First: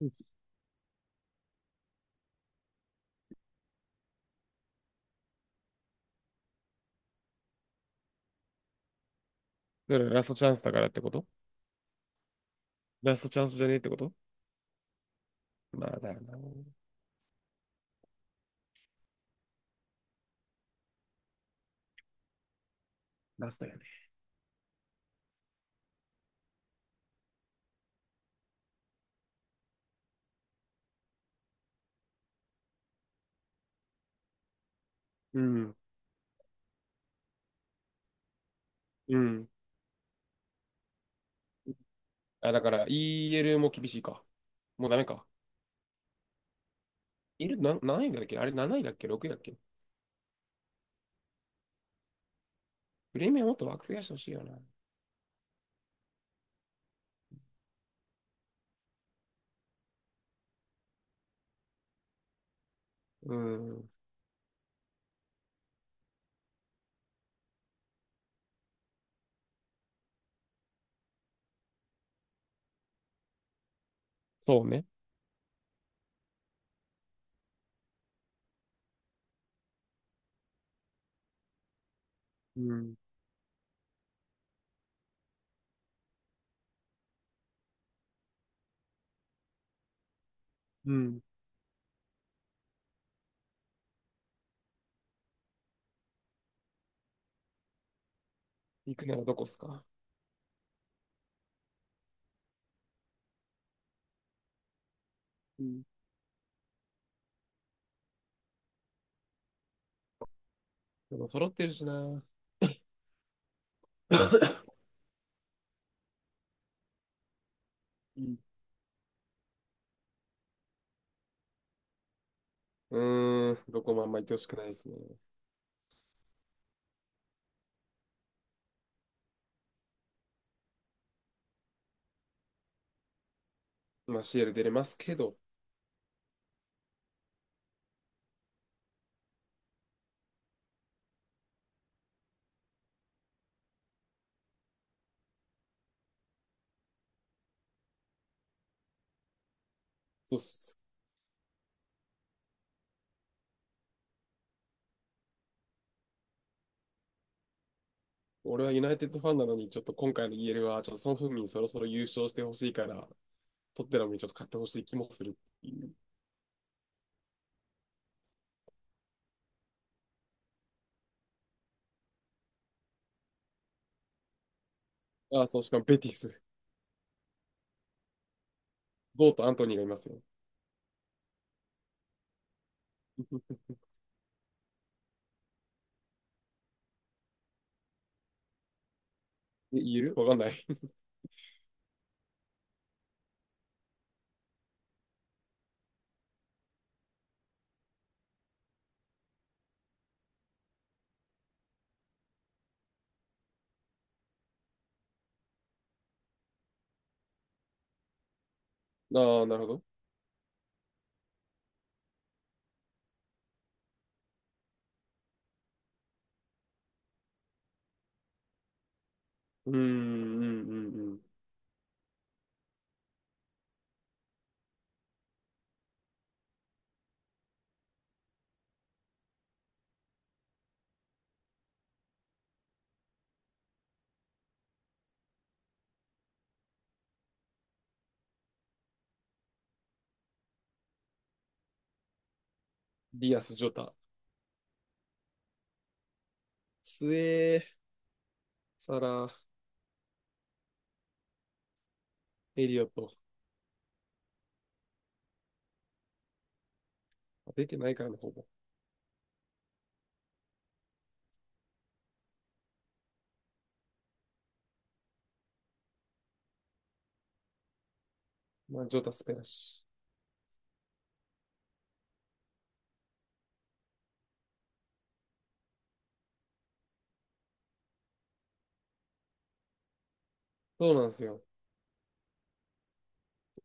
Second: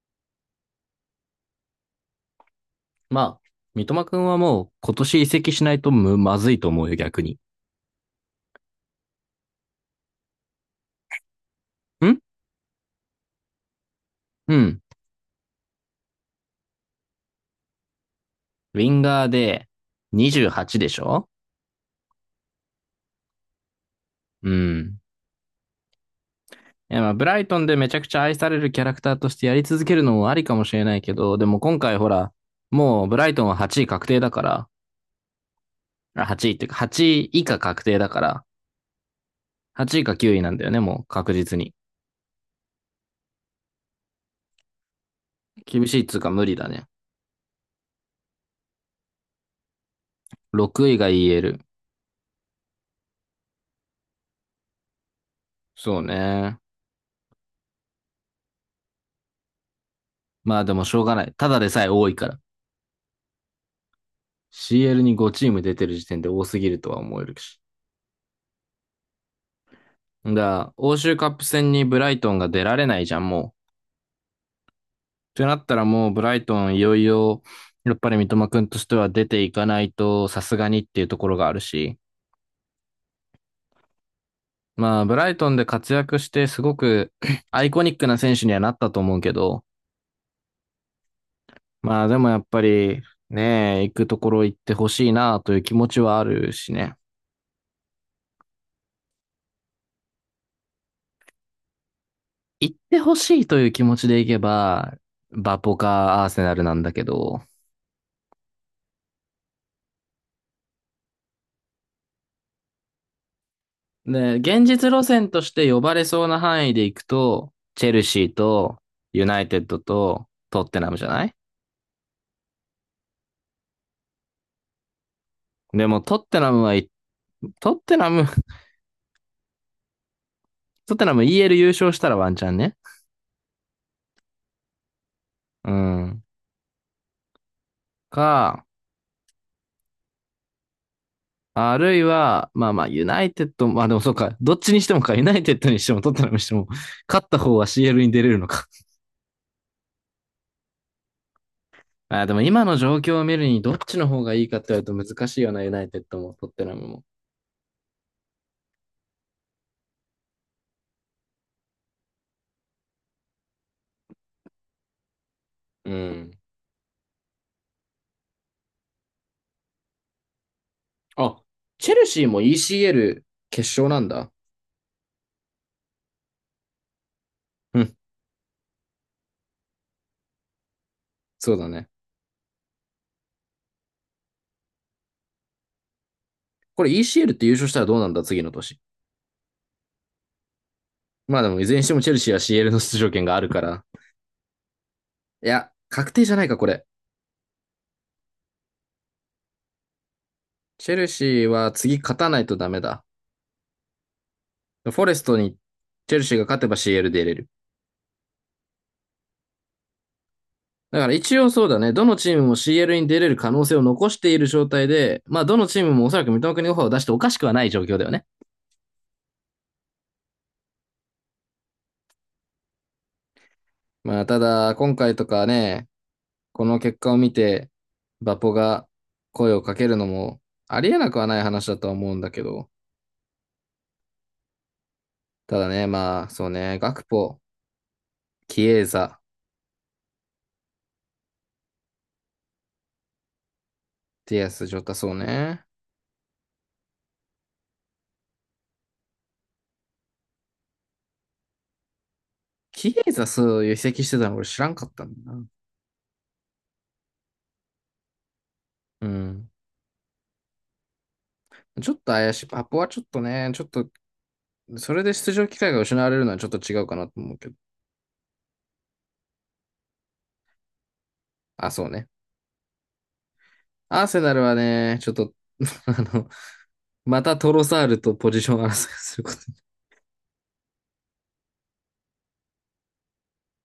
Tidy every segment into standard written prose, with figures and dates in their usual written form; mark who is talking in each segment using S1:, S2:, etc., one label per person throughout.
S1: うん。
S2: まあ、三笘くんはもう今年移籍しないとまずいと思うよ、逆に。
S1: だからラストチャンスだからってこと？
S2: ん。
S1: ラストチャンスじゃねえってこと？
S2: うん。
S1: まあだよな。
S2: ウィンガーで28でしょ。
S1: ラストやね。
S2: うん。いや、まあ、ブライトンでめちゃくちゃ愛されるキャラクターとしてやり続けるのもありかもしれないけど、でも今回ほら、もうブライトンは8位確定だから、
S1: うん。
S2: あ、8位っていうか、8位以下確定だから、
S1: うん。
S2: 8位か9位なんだよね、もう確実に。
S1: あ、だから EL も厳しいか。もうダメか。
S2: 厳しいっつうか無理だね。
S1: いる、な、何位だっけ？あれ7位だっけ？ 6 位だっけ？
S2: 6位がえる。
S1: プレミアもっと枠増やしてほしいよな。
S2: そうね。まあでもしょうがない。ただでさえ多いから。
S1: うん。
S2: CL に5チーム出てる時点で多すぎるとは思えるし。だから、欧州カップ戦にブライトンが出られないじゃん、もう。
S1: そうね。
S2: ってなったらもうブライトンいよいよ、やっぱり三笘くんとしては出ていかないとさすがにっていうところがあるし。
S1: うん。
S2: まあ、ブライトンで活躍してすごく アイコニックな選手にはなったと思うけど、
S1: うん。
S2: まあでもやっぱりね、行くところ行ってほしいなという気持ちはあるしね。
S1: 行くならどこっすか？
S2: 行ってほしいという気持ちで行けば、バ
S1: う
S2: ポ
S1: ん。
S2: かアーセナルなんだけど、
S1: でも揃ってるしな。う
S2: ね、現実路線として呼ばれそうな範囲で行くと、チェルシー
S1: ん。
S2: と、ユナイテッドと、トッテナムじゃない？
S1: うーん。どこもあんま行ってほしくないですね。
S2: でも、トッテナム、はい、トッテナム、トッテナム EL 優勝したらワンチャンね。
S1: まあ CL 出れますけど。
S2: うん。か、あるいは、まあまあ、ユナイテッド、まあでもそうか、どっちにしてもか、ユナイテッドにしてもトッテナムにしても、勝った方は CL に出れるのか。
S1: そうっす。
S2: あ、でも今の状況を見るに、どっちの方がいいかって言われると難しいよな、ユナイテッドも、トッテナムも。
S1: 俺はユナイテッドファンなのに、ちょっと今回のイーエルは、ちょっとソン・フンミンそろそろ優勝してほしいから、トッテナムにちょっと勝ってほしい気もするってい
S2: う
S1: う。
S2: ん。あ、チェルシーも ECL 決勝なんだ。
S1: ああ、そう、しかもベティス。
S2: うん、
S1: ゴーとアントニーがいますよ。
S2: そうだね。これ ECL って優勝したらどうなんだ、次の年。
S1: で、イーエルわかんない。
S2: まあでも、いずれにしてもチェルシーは CL の出場権があるから。いや、確定じゃないか、これ。チェルシーは次勝たないとダメだ。フォレストにチェルシーが勝てば CL で出れる。
S1: ああ、なるほど。
S2: だから一応そうだね。どのチームも CL に出れる可能性を残している状態で、まあどのチームもおそらく三笘国にオファーを出しておかしくはない状況だよね。
S1: うーん、うん、うん、うん。
S2: まあただ、今回とかね、この結果を見て、バポが声をかけるのもありえなくはない話だとは思うんだけど、ただね、まあ、そうね、ガクポ、キエーザ、
S1: ディアス・ジョタ。
S2: ティアス、ジョタ、そうね。
S1: スエー、サラ、エリオ
S2: キ
S1: ッ
S2: エ
S1: ト。
S2: ーザ、そういう移籍してたの俺知らんかったんだな。
S1: あ出てないからね、ほぼ。
S2: うん。ちょっと怪しい。バポはちょっとね、ちょっと、それで出場機会が失われるのはちょっと違うかなと思うけど。
S1: まあ、ジョタ、スペラシ。
S2: あ、そうね。アーセナルはね、ちょっと、あの、またトロサールとポジション争いすること。
S1: そうなんですよ。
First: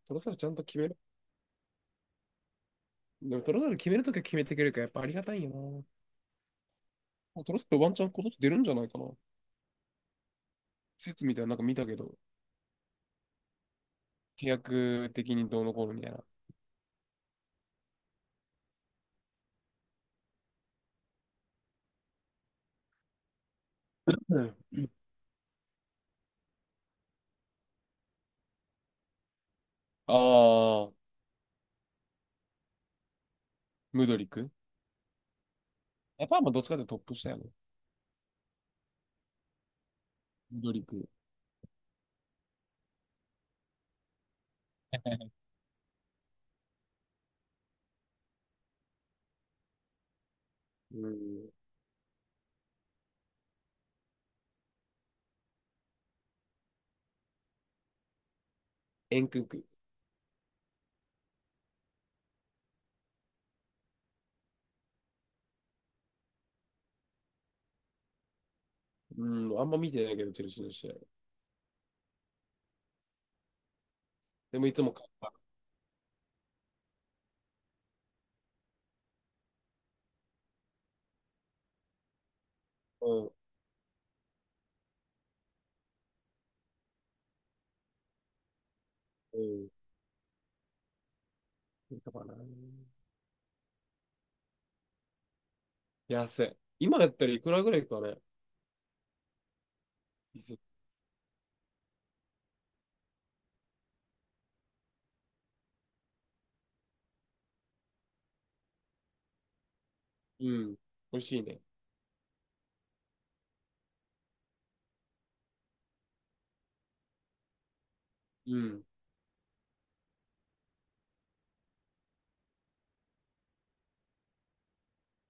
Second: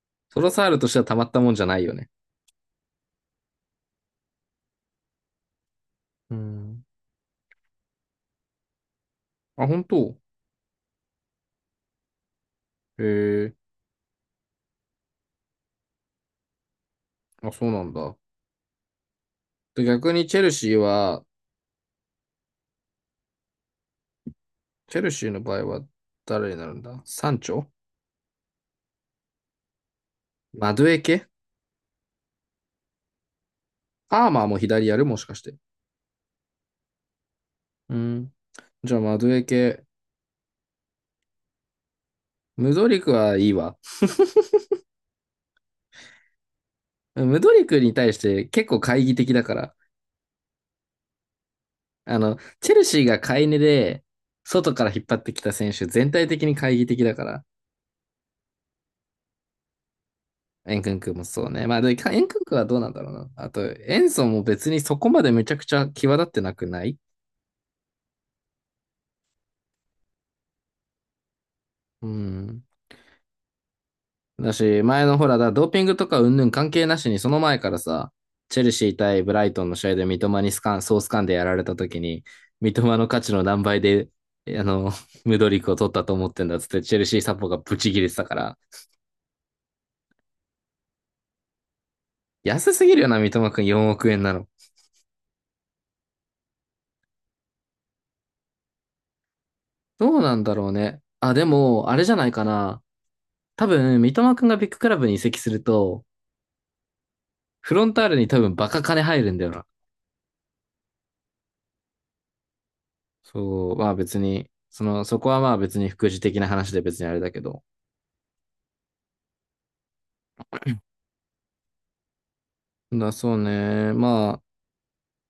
S1: トロサル
S2: ト
S1: ちゃ
S2: ロ
S1: んと
S2: サール
S1: 決
S2: と
S1: め
S2: し
S1: る。
S2: てはたまったもんじゃないよね。
S1: でもトロサル決めるときは決めてくれるから、やっぱありがたいよな。
S2: うん。
S1: あトロサルワンチャン今年出るんじゃないかな。
S2: あ、本当？
S1: 説みたいななんか見たけど。
S2: へえ、
S1: 契約的にどうのこうのみたいな。
S2: あ、そうなんだ。で、逆にチェルシーは、
S1: うん。
S2: チェルシーの場合は誰になるんだ？サンチョ、マドゥ
S1: ああ、
S2: エケ。
S1: ムドリ
S2: アーマー
S1: ク。
S2: も左やるもしかして？
S1: やっぱまあどっちかっていうとトップ下やね。
S2: うん。じゃあマドゥエケ。
S1: ムドリク。
S2: ムドリクはいいわ。ムドリクに対して結構懐疑的だから。
S1: うん。
S2: あの、チェルシーが買い値で、外から引っ張ってきた選手全体的に懐疑的だから。
S1: エンクンク。
S2: エンクンクもそうね。まあ、で、エンクンクはどうなんだろうな。あと、エンソも別にそこまでめちゃくちゃ際立ってなくない？
S1: うん。あんま見てないけど、チェルシーの試合。
S2: うん。だ
S1: でもいつ
S2: し、
S1: も
S2: 前
S1: 買っ
S2: のほ
S1: た。
S2: ら、ドーピングとか云々関係なしに、その前からさ、チェルシー対ブライトンの試合で三笘にスカン、ソースカンでやられた時に、三笘の
S1: う
S2: 価値
S1: ん。
S2: の何倍で、あの、ムドリックを取ったと思ってんだっつって、チェルシーサポがブチ切れてたから、
S1: うん。見たかな。
S2: 安すぎるよな、三笘くん4億円なの。
S1: 安い。今やったらいくらぐらいかね。
S2: どうな
S1: い
S2: んだ
S1: つ。
S2: ろうね。あ、でも、あれじゃないかな。多分、三笘くんがビッグクラブに移籍すると、フロンターレに多分バカ金入るんだよな。
S1: うん。美味しいね。
S2: そう、まあ別に、その、そこはまあ別に副次的な話で別にあれだけど。
S1: うん。
S2: だ、そうね。ま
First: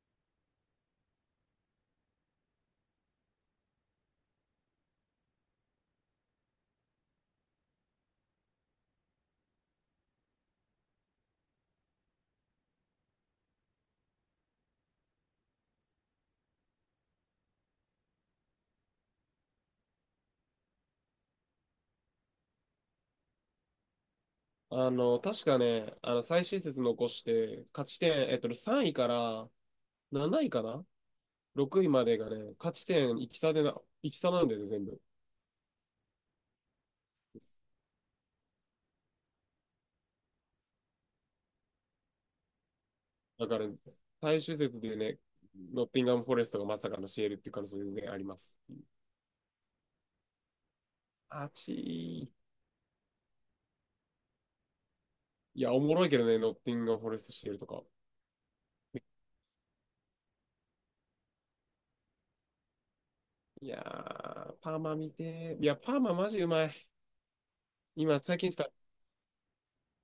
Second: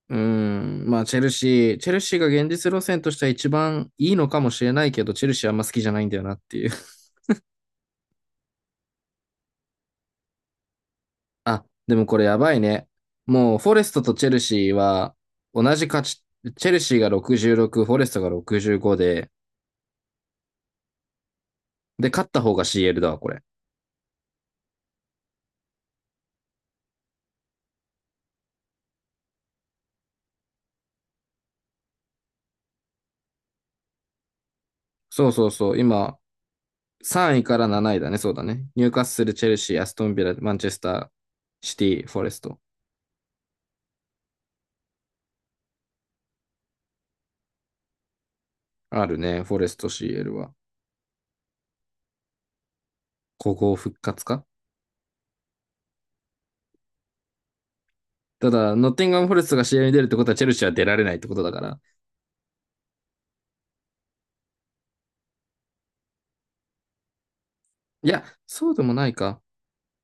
S2: あ、うん。まあ、チェルシーが現実路線としては一番いいのかもしれないけど、チェルシーあんま好きじゃないんだよなっていう。あ、でもこれやばいね。もう、フォレストとチェルシーは同じ勝ち、チェルシーが66、フォレストが65で、勝った方が CL だわ、これ。
S1: あの、確かね、あの、最終節残して、勝ち点、3位から7位かな？ 6 位までがね、勝ち点1差でな、1差なんだよね、全部。
S2: そうそうそう。今、3位から7位だね。そうだね。ニューカッスル、チェルシー、アストンビラ、マンチェスター、シティ、フォレスト。
S1: だから、最終節でね、ノッティンガム・フォレストがまさかのシエルっていう可能性全然あります。
S2: あるね。フォレスト CL は。
S1: あちー。
S2: 古豪復活か？
S1: いや、おもろいけどね、ノッティンガム・フォレスト、シエルとか。
S2: ただ、ノッティンガム・フォレストが試合に出るってことは、チェルシーは出られないってことだから。
S1: いやー、パーマ見てー。いや、パーママジうまい。
S2: い
S1: 今、
S2: や、
S1: 最近し
S2: そ
S1: た。
S2: うでもないか。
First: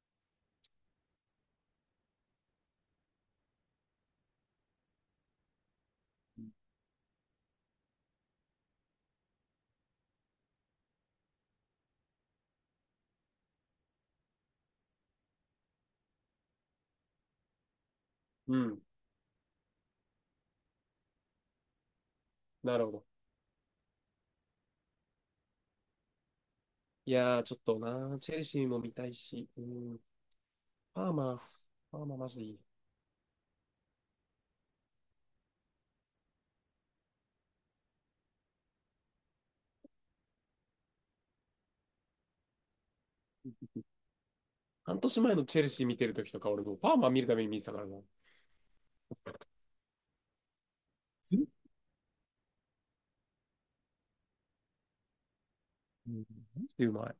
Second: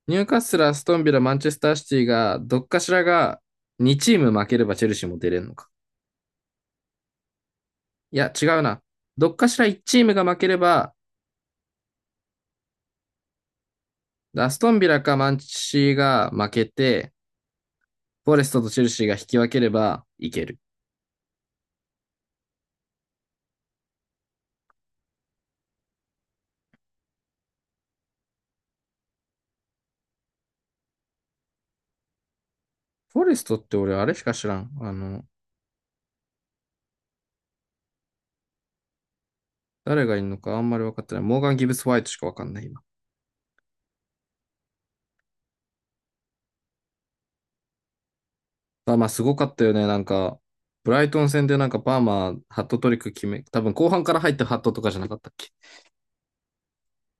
S2: ニューカッスル、アストンビラ、マンチェスターシティが、どっかしらが2チーム負ければチェルシーも出れるのか。いや、違うな。どっかしら1チームが負ければ、アストンビラかマンチーが負けて、フォレス
S1: う
S2: トとチ
S1: ん、
S2: ェルシーが引き分ければいける。
S1: なるほど。いやー、ちょっとなー、チェルシーも見たいし、うん、パーマ、パーママジでいい。
S2: フォレストって俺あれしか知らん。あの、誰がいるのかあんまり分かってない。モーガン・ギブス・ホワイトしか分かんない今。
S1: 半年前のチェルシー見てる時とか、俺もうパーマ見るために見てたからな。
S2: あ、まあ、すごかったよね。なんか、ブライトン
S1: す
S2: 戦
S1: う
S2: でなんかパーマ、ハットトリック決め、多分後半から入ったハットとかじゃなかったっけ？
S1: ん、マジでうまい。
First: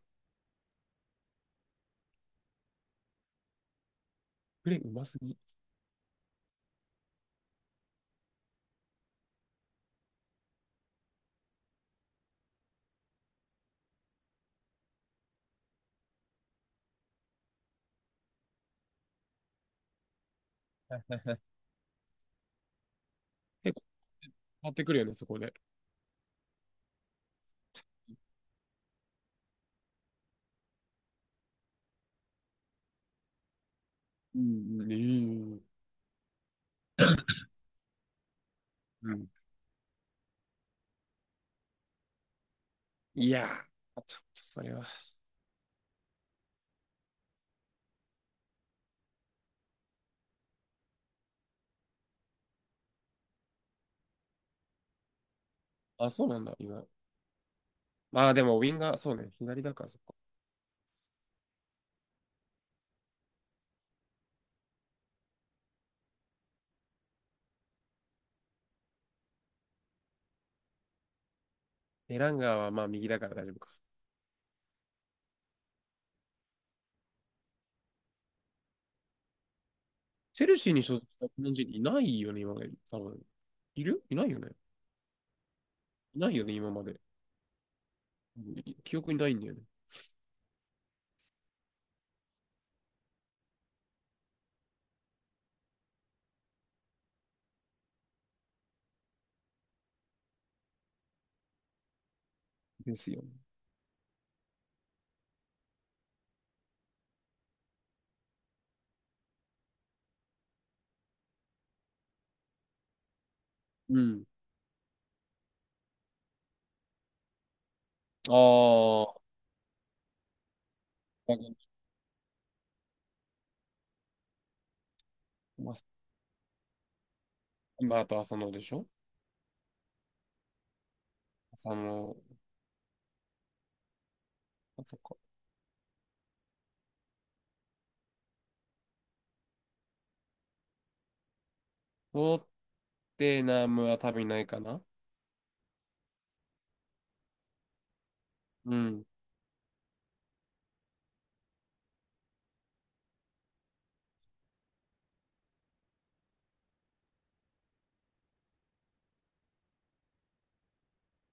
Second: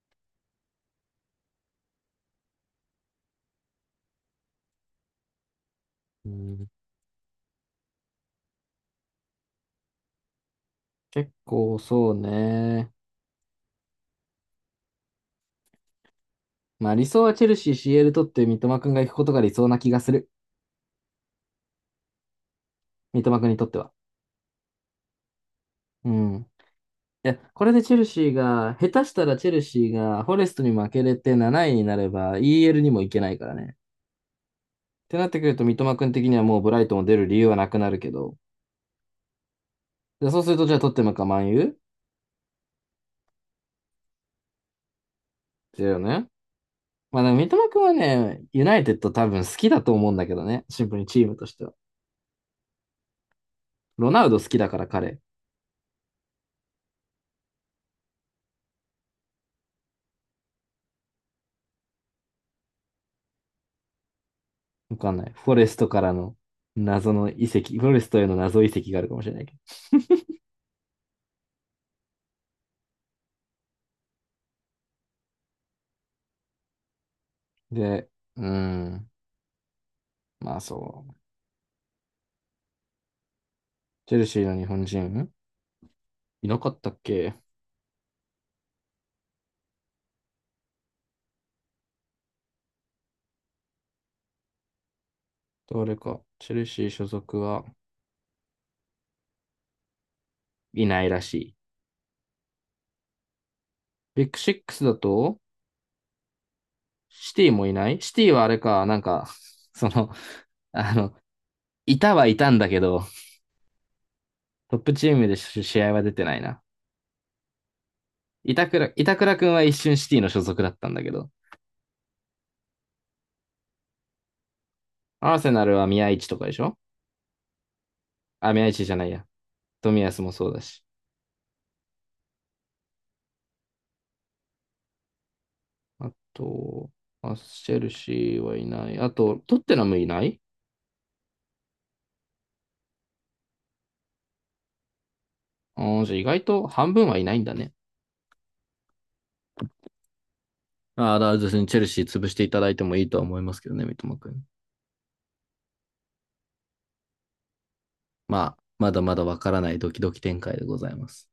S1: プレーうますぎ。
S2: うん、結構そうね。まあ理想はチェルシー CL 取って三笘くんが行くことが理想な気がする。三笘くんにとっ
S1: 結
S2: て
S1: 構
S2: は。
S1: 変わってくるよね、そこで。
S2: うん。いや、これでチェルシーが、下手したらチェルシーがフォレストに負けれて7位になれば EL にも行けないからね。
S1: うん、う
S2: っ
S1: ん。え
S2: てなってくる
S1: ー
S2: と三笘くん的にはもうブライトンを出る理由はなくなるけど。
S1: うん。
S2: で、そうするとじゃあ取ってもかマンユ
S1: いやー、あちょっとそれは。
S2: ーだよね。まあ、でも三笘くんはね、ユナイテッド多分好きだと思うんだけどね。シンプルにチームとしては。ロナウド好きだから彼。
S1: あ、そうなんだ、今。まあでも、ウィンガー、そうね、左だから、そっか。
S2: わかんない。フォレストからの謎の移籍、フォレストへの謎移籍があるかもしれないけ
S1: エランガーはまあ右だから大丈夫か。
S2: ど。で、うーん。
S1: チェ
S2: ま
S1: ル
S2: あ
S1: シーに所
S2: そ
S1: 属
S2: う。
S1: した日本人っていないよね、今まで。多分。いる
S2: チ
S1: い
S2: ェ
S1: な
S2: ル
S1: いよ
S2: シー
S1: ね。
S2: の日本人
S1: いないよ
S2: い
S1: ね、
S2: なか
S1: 今
S2: っ
S1: ま
S2: たっ
S1: で。
S2: け、
S1: うん、記憶にないんだよね。
S2: 誰か？チェルシー所属はいないらしい。
S1: ですよね。
S2: ビッグシックスだと、シティもいない。シティはあれか、なんか、その、あの、いたはいたんだけど、
S1: うん。
S2: トップチームで試合は出てないな。
S1: あ
S2: 板倉、板
S1: あ、
S2: 倉くんは一瞬シティの所属だったんだけど、アーセナ
S1: まあ、
S2: ルは宮市とかでしょ？
S1: まあ、あと浅の
S2: あ、
S1: で
S2: 宮
S1: し
S2: 市
S1: ょ？
S2: じゃないや。冨安もそうだし。
S1: サ野、あそこ。
S2: あと、アスチェルシーはいない。あと、トッテナムいない。
S1: ロッテナムは多分いないかな。
S2: ああ、じゃあ意外と半分はいないんだね。
S1: うん。
S2: ああ、だから別にチェルシー潰していただいてもいいとは思いますけどね、三笘くん。まあ、まだまだわからないドキドキ展開でございます。